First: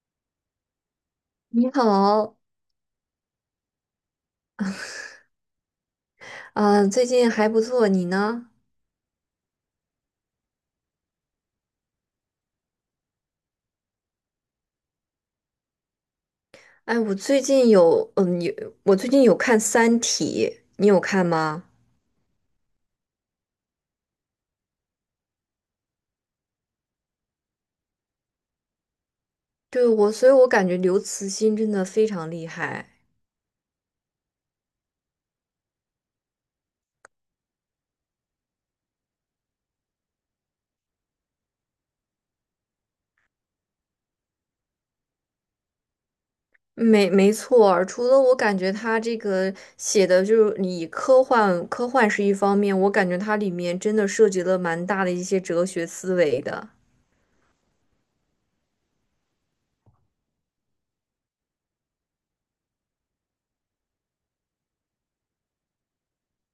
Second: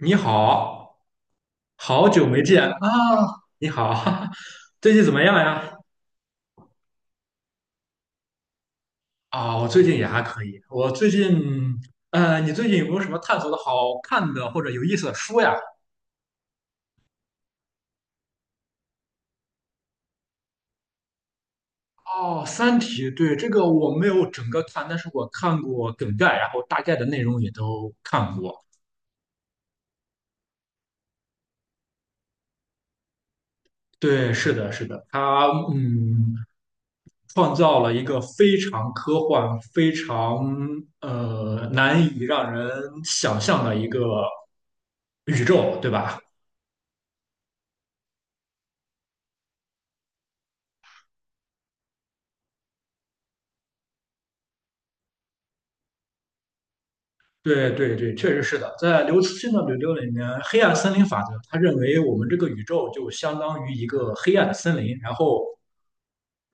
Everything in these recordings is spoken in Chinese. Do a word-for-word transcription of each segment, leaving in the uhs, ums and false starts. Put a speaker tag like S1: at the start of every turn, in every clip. S1: 你好，
S2: 你
S1: 好久
S2: 好。
S1: 没见啊！你好，最近怎么样呀？
S2: 嗯、最近还不错，你呢？
S1: 啊，我最近也还可以。我最近，呃，你最近有没有什么探索的好看的或者有意思的书呀？
S2: 哎，我最近有，嗯，有，我最近有看《三体》，你有看吗？
S1: 哦，《三体》，对，这个我没有整个看，但是我看过梗概，然后大概的内容也都看过。
S2: 对，我，所以我感觉刘慈欣真的非常厉害。
S1: 对，是的，是的，它，嗯。创造了一个非常科幻、非常呃难以让人想象的一个宇宙，对吧？
S2: 没，没错儿，除了我感觉他这个写的就是以科幻，科幻是一方面，我感觉它里面真的涉及了蛮大的一些哲学思维的。
S1: 对对对，确实是的。在刘慈欣的《柳柳》里面，黑暗森林法则，他认为我们这个宇宙就相当于一个黑暗的森林，然后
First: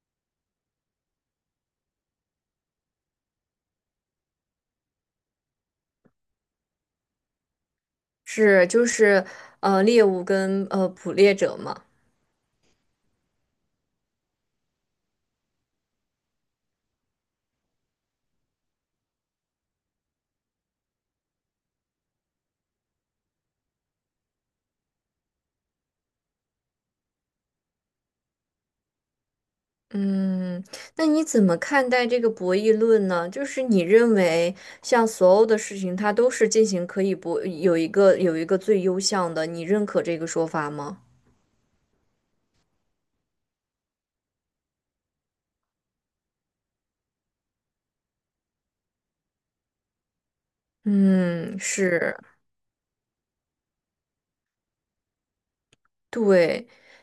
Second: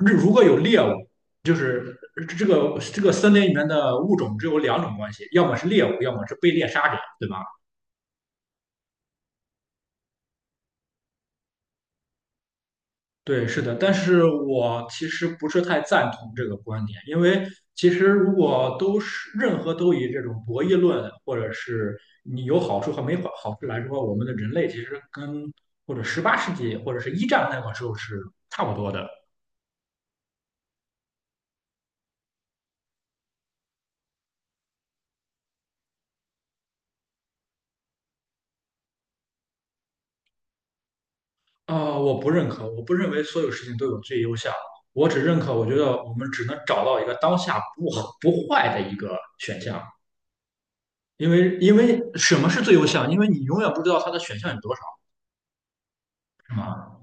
S1: 日如果有猎物，就是这个这个森林里面的物种只有两种关系，要么是猎物，要么是被猎杀者，对吧？
S2: 是，就是，呃，猎物跟呃捕猎者嘛。
S1: 对，是的，但是我其实不是太赞同这个观点，因为其实如果都是任何都以这种博弈论，或者是你有好处和没好好处来说，我们的人类其实跟或者十八世纪或者是一战那个时候是差不多的。
S2: 嗯，那你怎么看待这个博弈论呢？就是你认为，像所有的事情，它都是进行可以博，有一个有一个最优项的，你认可这个说法吗？
S1: 呃，我不认可，我不认为所有事情都有最优项，我只认可，我觉得我们只能找到一个当下不好不坏的一个选项，因为
S2: 嗯，
S1: 因为
S2: 是，
S1: 什么是最优项？因为你永远不知道它的选项有多少，是
S2: 对。
S1: 吗？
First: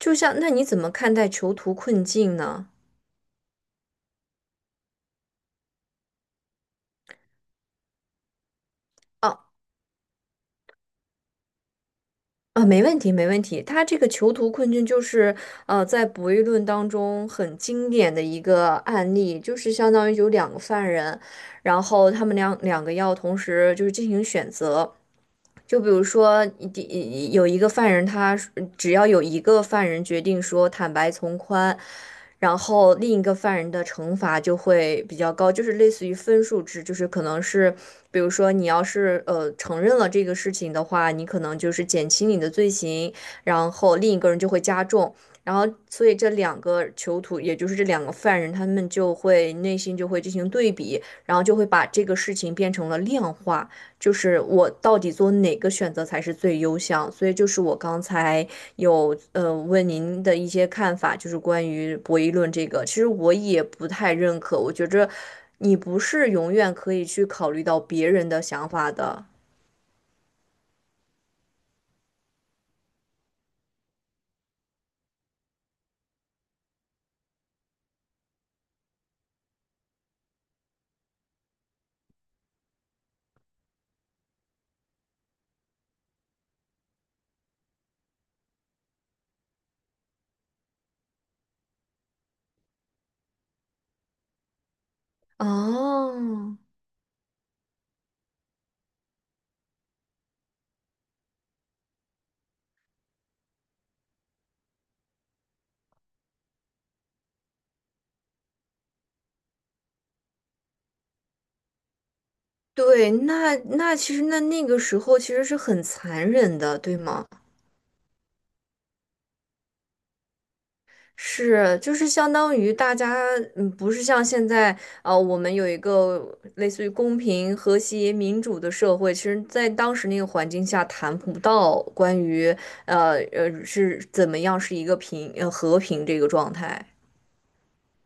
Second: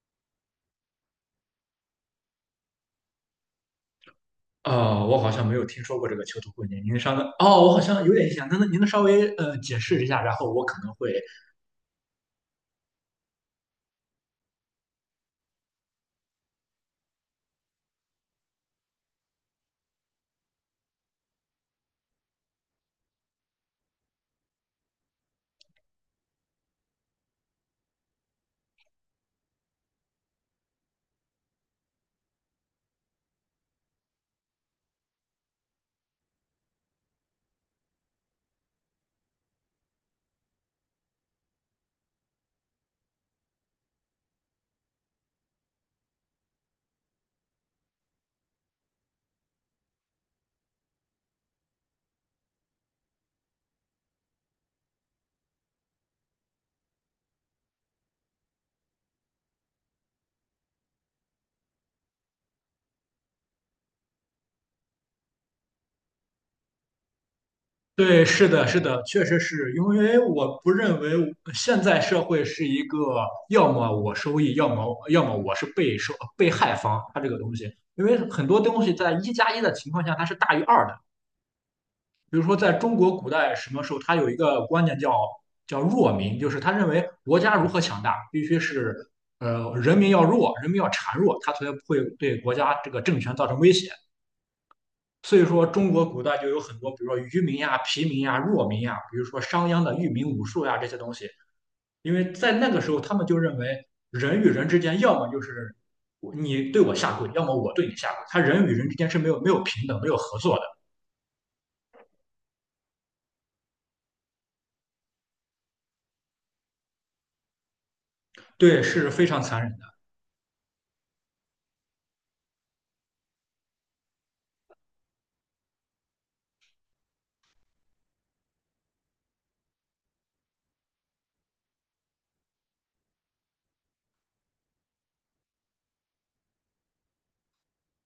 S2: 就像，那你怎么看待囚徒困境呢？
S1: 呃，我好像没有听说过这个囚徒困境。您稍等，哦，我好像有点印象。那那您能稍微
S2: 啊。
S1: 呃解释一下，然后我可能会
S2: 啊，没问题，没问题。他这个囚徒困境就是，呃，在博弈论当中很经典的一个案例，就是相当于有两个犯人，然后他们两两个要同时就是进行选择。就比如说，第有一个犯人他，只要有一个犯人决定说坦白从宽，然后另一个犯人的惩罚就会比较高，就是类似于分数制，就是可能是。比如说，你要是呃承认了这个事情的话，你可能就是减轻你的罪行，然后另一个人就会加重，然后所以这两个囚徒，也就是这两个犯人，他们就会内心就会进行对比，然后就会把这个事情变成了量化，就是我到底做哪个选择才是最优项。所以就是我刚才有呃问您的一些看法，就是关于博弈论这个，其实我也不太认可。我觉着你不是永远可以去考虑到别
S1: 对，
S2: 人的
S1: 是的，
S2: 想
S1: 是
S2: 法
S1: 的，确
S2: 的。
S1: 实是因为我不认为现在社会是一个要么我收益，要么要么我是被受被害方，它这个东西，因为很多东西在一加一的情况下它是大于二的，比如说，在中国古代什么时候，他有一个观念叫叫弱民，就是他认为国家如何强大，必须是呃人民要弱，人民要孱弱，他才会对国家这个政权造成威胁。所以说，中国
S2: 哦，
S1: 古代就有很多，比如说愚民呀、疲民呀、弱民呀，比如说商鞅的御民武术呀这些东西，因为在那个时候，他们就认为人与人之间，要么就是你对我下跪，要么我对你下跪，他人与人之间是没有没有平等、没有合作的，
S2: 对，那那其实那那个时候其实是很残忍的，对吗？
S1: 对，是非常残忍的。
S2: 是，就是相当于大家，嗯，不是像现在，呃，我们有一个类似于公平、和谐、民主的社会。其实在当时那个环境下，谈不到关于，呃呃，是怎么样是一个平，呃，和平这个状态。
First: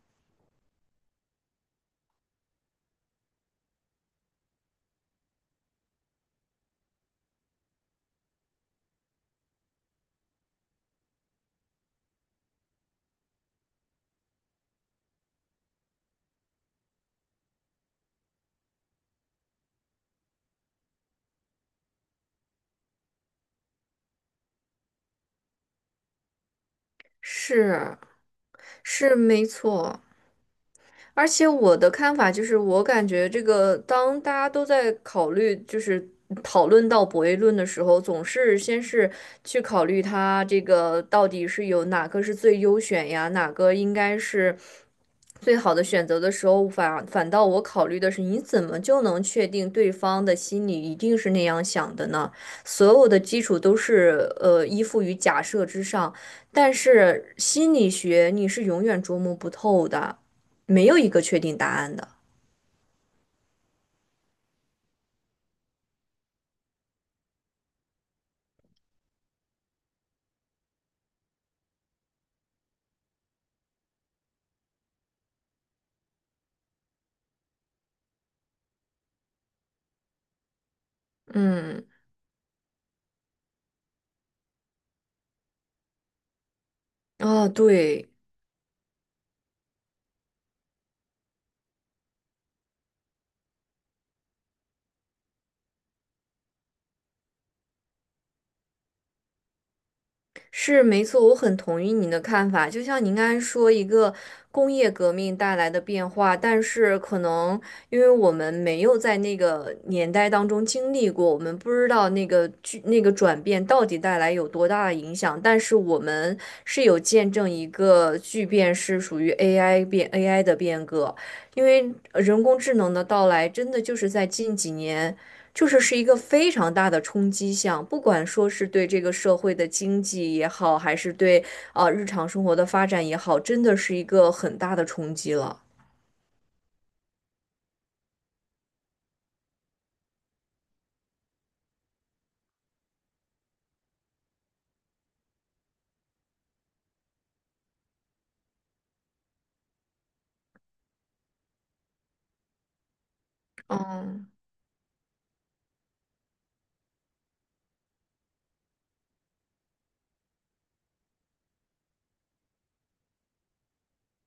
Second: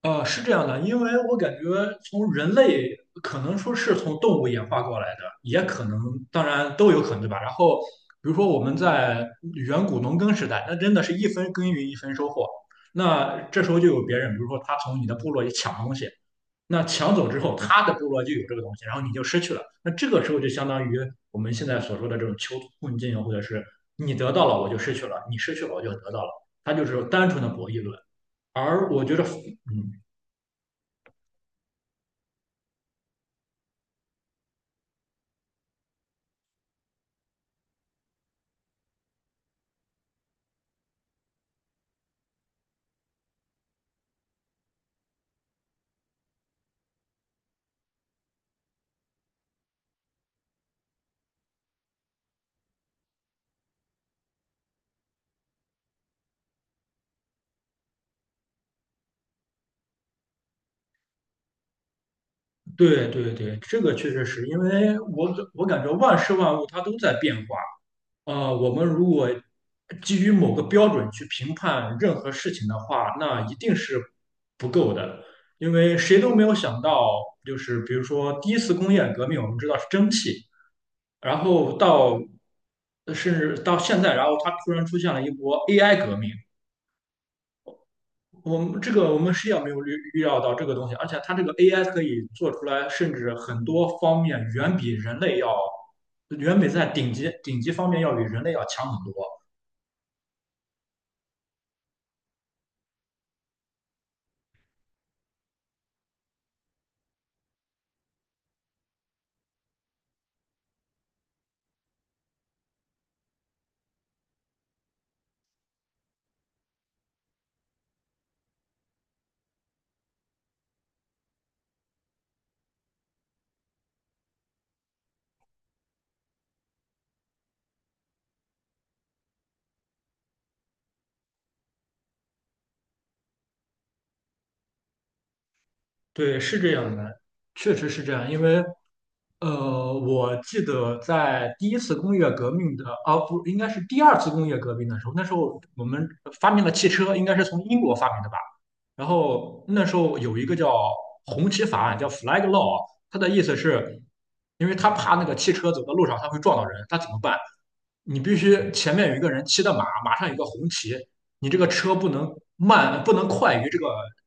S1: 呃，是这样的，因为我感觉从人类可能说是从动物演化过来的，也可能，当然都有可能，对吧？然后，比如说我们在远古农耕时代，那真的是一分耕耘一分收获。那这时候就有别人，比如说他从你的部落里抢东西，那抢走之后，他的部落就有这个东西，然后你就失去了。那这个时候就相当于我们现在所说的这种囚徒困境，或者是你得到了我就失去了，你失去了我就得到了，它就是单纯的博弈论。
S2: 是，
S1: 而我
S2: 是
S1: 觉得，
S2: 没
S1: 嗯，
S2: 错。而且我的看法就是，我感觉这个当大家都在考虑，就是讨论到博弈论的时候，总是先是去考虑它这个到底是有哪个是最优选呀，哪个应该是最好的选择的时候，反反倒我考虑的是，你怎么就能确定对方的心里一定是那样想的呢？所有的基础都是呃依附于假设之上，但是心理学你是永远琢磨不透的。没有一个确定答案的。
S1: 对对对，这个确实是因为我感我感觉万事万物它都在变化。呃，我们如果基于某个标准去评判任何事情的话，那一定是不够的，因为谁都没有想到，就是比如说第一次工业革命，我们知道是蒸汽，然后
S2: 嗯，
S1: 到呃甚至到现在，然后它突然出现了一波 A I 革命，
S2: 啊，对，
S1: 我们这个我们是要没有预预料到这个东西，而且它这个 A I 可以做出来，甚至很多方面远比人类要，远比在顶级顶级方面要比人类要强很多。
S2: 是没错，我很同意你的看法。就像您刚才说，一个工业革命带来的变化，但是可能因为我们没有在那个年代当中经历过，我们不知道那个巨那个转变到底带来有多大的影响。但是我们是有见证一个巨变，是属于 A I 变 A I 的变革，因为呃人工智能的到来，真的就是在近几年。就是是一个非常大的冲击项，不管说是对这个社会的经济也好，还是对啊、日常生活的发展也好，真的是一个很大的冲击了。
S1: 对，是这样的，确实是这样，因为呃，我记得在第一次工业革命的，啊，不，应该是第二次工业革命的时候，那时候我们发明了汽车，应该是从英国发明的吧。然后那时候有一个叫红旗法案，叫 Flag Law,它的意思是，
S2: 嗯，
S1: 因为他怕那个汽车走到路上它会撞到人，他怎么办？你必须前面有一个人骑的马，马上有个红旗，你这个车不能慢，不能快于这个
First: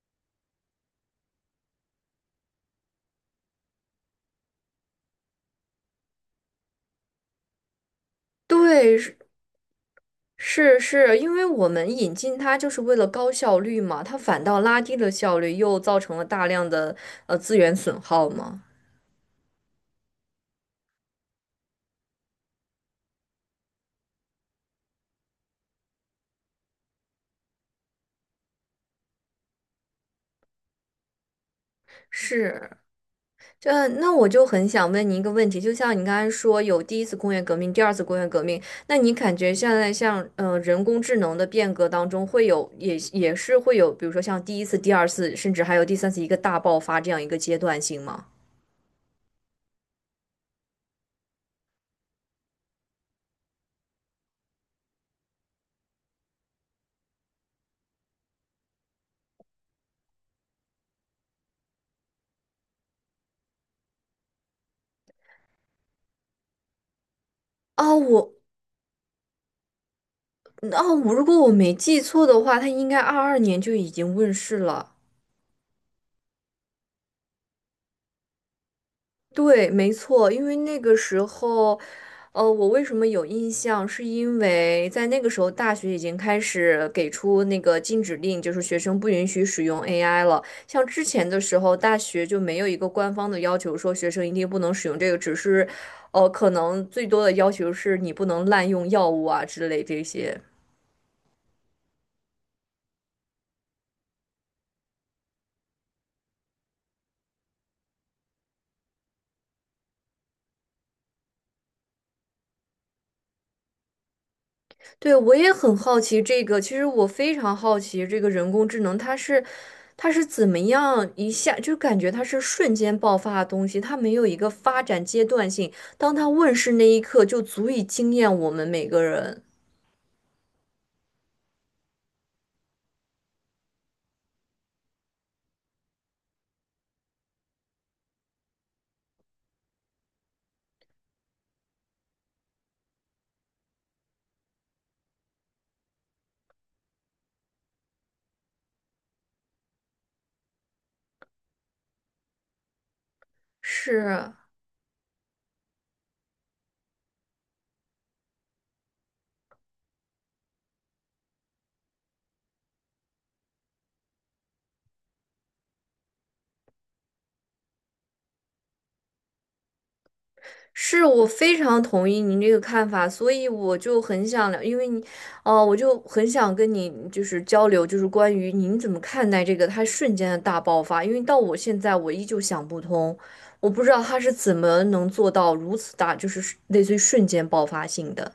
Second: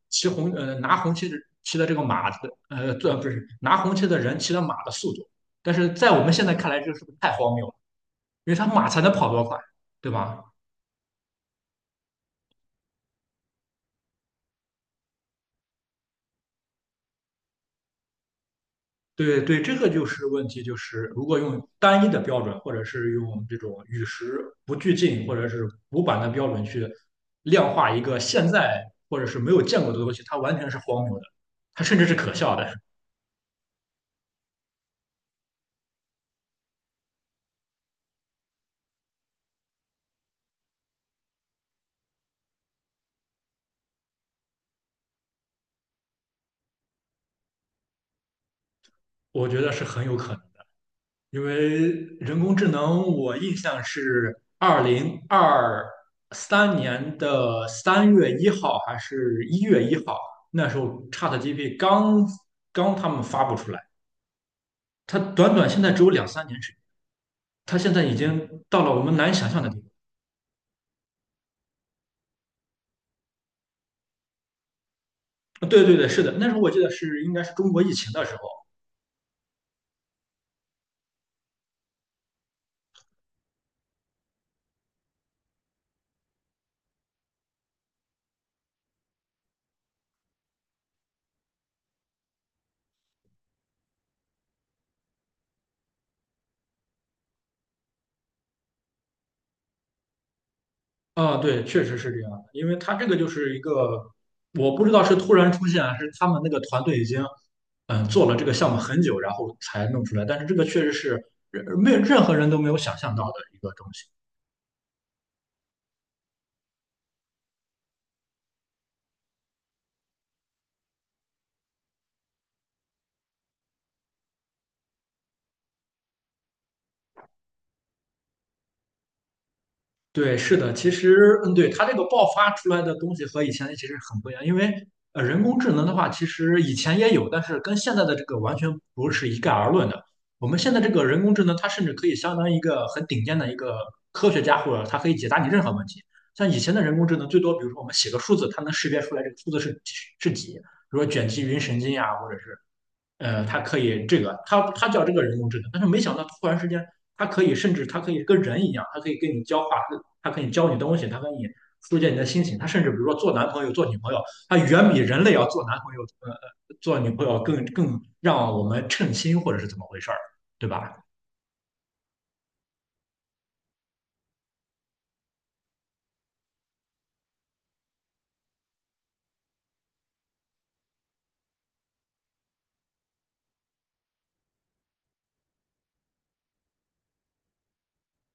S1: 骑红呃拿红旗的骑的这个马的呃，这不是拿红旗的人骑的马的速度。但是在我们现在看来，这个是不是太荒谬了？因为他马
S2: 对，
S1: 才能
S2: 是
S1: 跑多快，对吧？
S2: 是是，因为我们引进它就是为了高效率嘛，它反倒拉低了效率，又造成了大量的呃资源损耗嘛。
S1: 对对，这个就是问题，就是如果用单一的标准，或者是用这种与时不俱进，或者是古板的标准去量化一个现在或者是没有见过的东西，它完全是荒谬的，它甚至是可笑的。
S2: 是。这那我就很想问您一个问题，就像你刚才说有第一次工业革命、第二次工业革命，那你感觉现在像嗯、呃人工智能的变革当中，会有也也是会有，比如说像第一次、第二次，甚至还有第三次一个大爆发这样一个阶段性吗？
S1: 我觉得是很有可能。因为人工智能，我印象是二零二三年的三月一号还是一月一号，那时候 ChatGPT 刚刚他们发布出来，它短短现在只有两三年时间，它现
S2: 哦，
S1: 在已
S2: 我
S1: 经到了我们难以想象的地
S2: 哦，我如果我没记错的话，它应该二二年就已经问世了。
S1: 步。对对对，是的，那时候我记得是应该是中国疫情的时候，
S2: 对，没错，因为那个时候，呃，我为什么有印象，是因为在那个时候，大学已经开始给出那个禁止令，就是学生不允许使用 A I 了。像之前的时候，大学就没有一个官方的要求说学生一定不能使用这个，只是，呃，可能最多的要求是你不能滥用药物啊之类这些。
S1: 啊，对，确实是这样的，因为他这个就是一个，我不知道是突然出现，还是他们那个团队已经嗯、呃做了这个项目很久，然后才弄出来，但是这个确实是呃没有任何人都没有想象到的一个东西。
S2: 对，我也很好奇这个。其实我非常好奇这个人工智能，它是它是怎么样一下就感觉它是瞬间爆发的东西，它没有一个发展阶段性。当它问世那一刻，就足以惊艳我们每个人。
S1: 对，是的，其实，嗯，对，它这个爆发出来的东西和以前其实很不一样，因为呃，人工智能的话，其实以前也有，但是跟现在的这个完全不是一概而论的。我们现在这个人工智能，它甚至可以相当于一个很顶尖的一个科学家，或者它可以解答你任何问题。像以前的人工智能，最多比如说我们写个数字，它能识别出来这个数字是是几，比如说卷积云神经呀、或者是呃，他可
S2: 是
S1: 以这个，
S2: 啊。
S1: 他他叫这个人工智能，但是没想到突然之间，他可以甚至他可以跟人一样，他可以跟你交话，他可以教你东西，他跟你疏解你的心情，他甚至比如说做男朋友、做女朋友，他远比人类要做男朋友、呃做女朋友更更让我们称心或者是怎么回事儿，对吧？
S2: 是，我非常同意您这个看法。所以我就很想聊，因为你，哦、我就很想跟你就是交流，就是关于您怎么看待这个他瞬间的大爆发。因为到我现在我依旧想不通，我不知道他是怎么能做到如此大，就是类似于瞬间爆发性的。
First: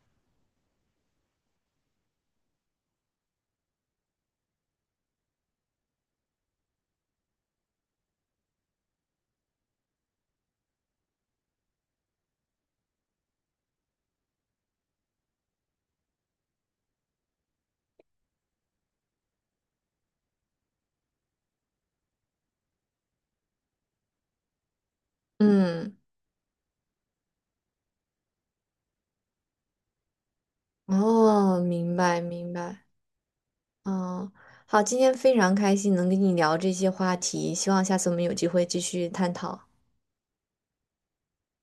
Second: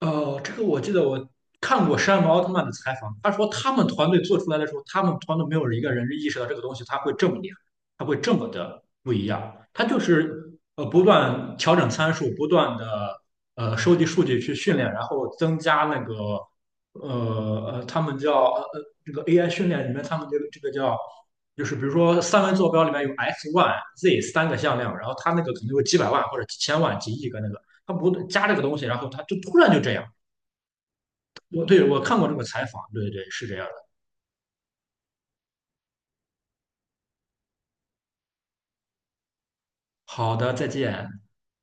S1: 呃，这个我记得我看过山姆奥特曼的采访，他说他们团队做出来的时候，他们团队没有一个人意识到这个东西它会这么厉害，它会这么的不一样。他就是呃不断调整参数，不断的呃收集数据去训练，然后增加那个呃呃他们叫呃呃这个 A I 训练里面他们这个这个叫就是比如说三维坐标里面有 x、y、z 三个向量，然后它那个可能有
S2: 嗯，
S1: 几百万或者几千万、几亿个那个。他不加这个东西，然后他就突然就这样。
S2: 哦，
S1: 我对
S2: 明
S1: 我看
S2: 白
S1: 过这个
S2: 明
S1: 采访，
S2: 白。
S1: 对对是这样的。
S2: 嗯，好，今天非常开心能跟你聊这些话题，希望下次我们有机会继续探讨。
S1: 好的，再见。